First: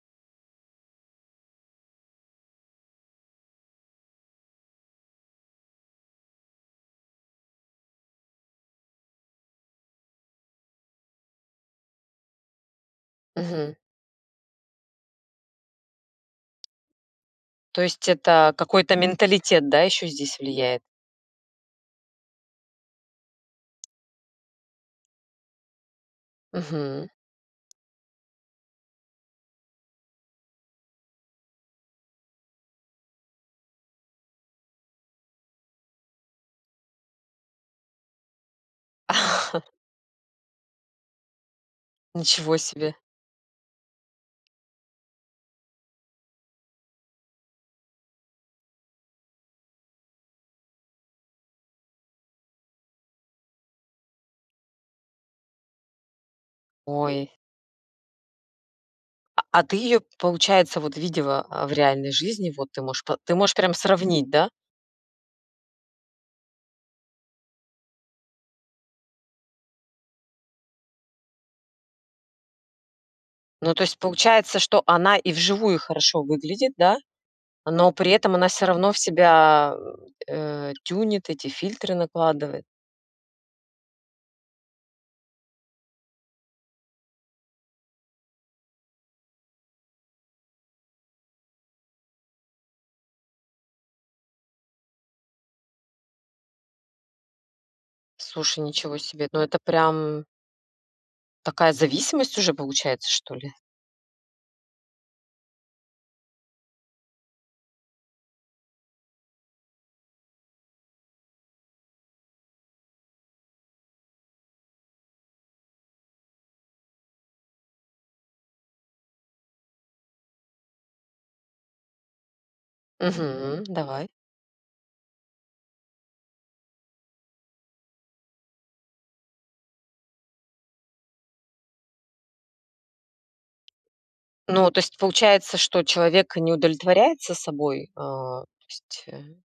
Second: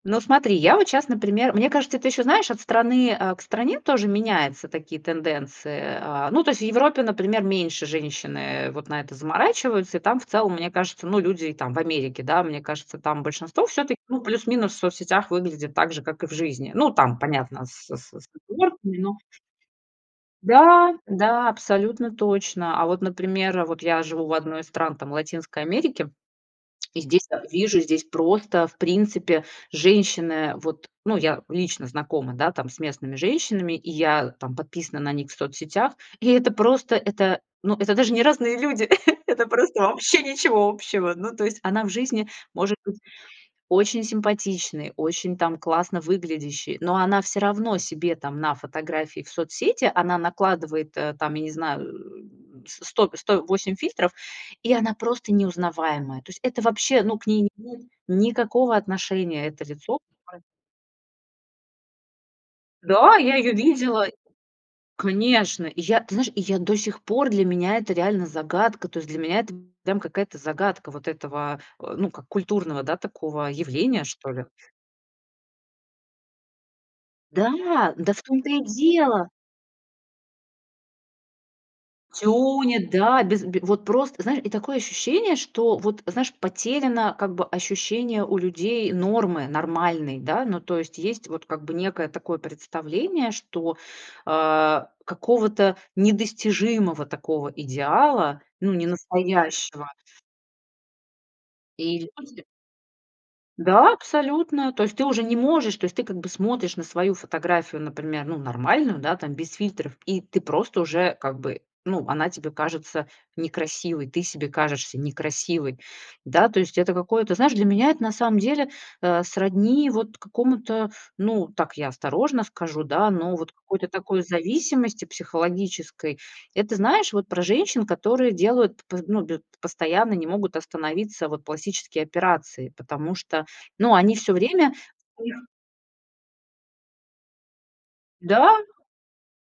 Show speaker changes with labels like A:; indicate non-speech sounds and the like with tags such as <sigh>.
A: Ну, смотри, я вот щас, например мне кажется, это ещё, знаешь, от страны, а, к стране тоже меняются такие тенденции. А, ну, то есть, в Европе, например, меньше женщины вот на это заморачиваются. И там, в целом, мне кажется, ну, люди там, в Америке, да, мне кажется, там большинство,
B: Мгм.
A: всё-таки, ну, плюс-минус в соцсетях выглядит так же, как и в жизни. Ну, там, понятно,
B: То
A: с
B: есть
A: с с
B: это какой-то
A: оговорками, но
B: менталитет, да, еще здесь влияет?
A: Да, да, абсолютно точно. А вот, например, вот я живу в одной из стран там Латинской Америки, и
B: Мгм.
A: здесь вижу, здесь просто в принципе женщины, э, вот Ну, я лично знакома, да, там с местными женщинами, и я там подписана на них в соцсетях. И это просто, это ну, это даже не разные люди- это
B: <chuckles>
A: просто вообще ничего общего. Ну, то есть она в жизни
B: Ничего
A: может
B: себе.
A: быть очень симпатичной, очень там классно выглядящей, но она все равно себе там на фотографии в соцсети, она накладывает, э, там, я не знаю, э, с с сто сто 8 фильтров, и она просто неузнаваемая. То есть это вообще, ну, к
B: Ой.
A: ней не имеет никакого
B: А
A: отношения,
B: а
A: это
B: ты
A: лицо,
B: её,
A: которое
B: получается, вот видела, э, в реальной жизни, вот ты можешь п
A: Да,
B: ты
A: я её
B: можешь прям
A: видела!
B: сравнить, да?
A: Конечно. И я, ты знаешь, и я до сих пор для меня это реально загадка. То есть для меня это прям какая-то загадка вот этого, ну как- культурного, да, такого,
B: Ну, то есть,
A: явления, что ли.
B: получается, что она и вживую хорошо выглядит, да? Но
A: Да,
B: при
A: да в
B: этом она
A: том-то и
B: все равно в
A: дело.
B: себя, а, э, тюнит, эти фильтры накладывает?
A: Тюнит, да. Без бе вот просто, знае и такое ощущение, что, вот, знаешь, потеряно, как бы, ощущение у людей нормы, нормальной, да. Ну, то есть, есть вот как бы некое такое представление, что, а, какого-то недостижимого такого идеала,
B: Слушай,
A: ну,
B: ничего себе. Ну, это
A: ненастоящего.
B: прям такая
A: Иль
B: зависимость
A: <unintelligible>
B: уже получается, что ли?
A: Да, абсолютно. То есть ты уже не можешь, то есть ты, как бы, смотришь на свою фотографию, например, ну, нормальную, да, там без фильтров и ты просто уже как бы, ну, она тебе кажется некрасивой, ты себе кажешься некрасивой, да. То есть это какое-то знаешь, для меня это на самом деле, э, сродни вот какому-то, ну, так я осторожно скажу, да, но вот
B: Мгм.
A: какой-то
B: Давай.
A: такой зависимости психологической. Это, знаешь, вот про женщин, которые делают п п ну, бю п постоянно, не могут остановиться, вот, пластические операции. Потому что, ну, они всё
B: Ну,
A: время
B: то есть
A: у них
B: получается, что человек не удовлетворяется собой? А,
A: Да.
B: то есть, э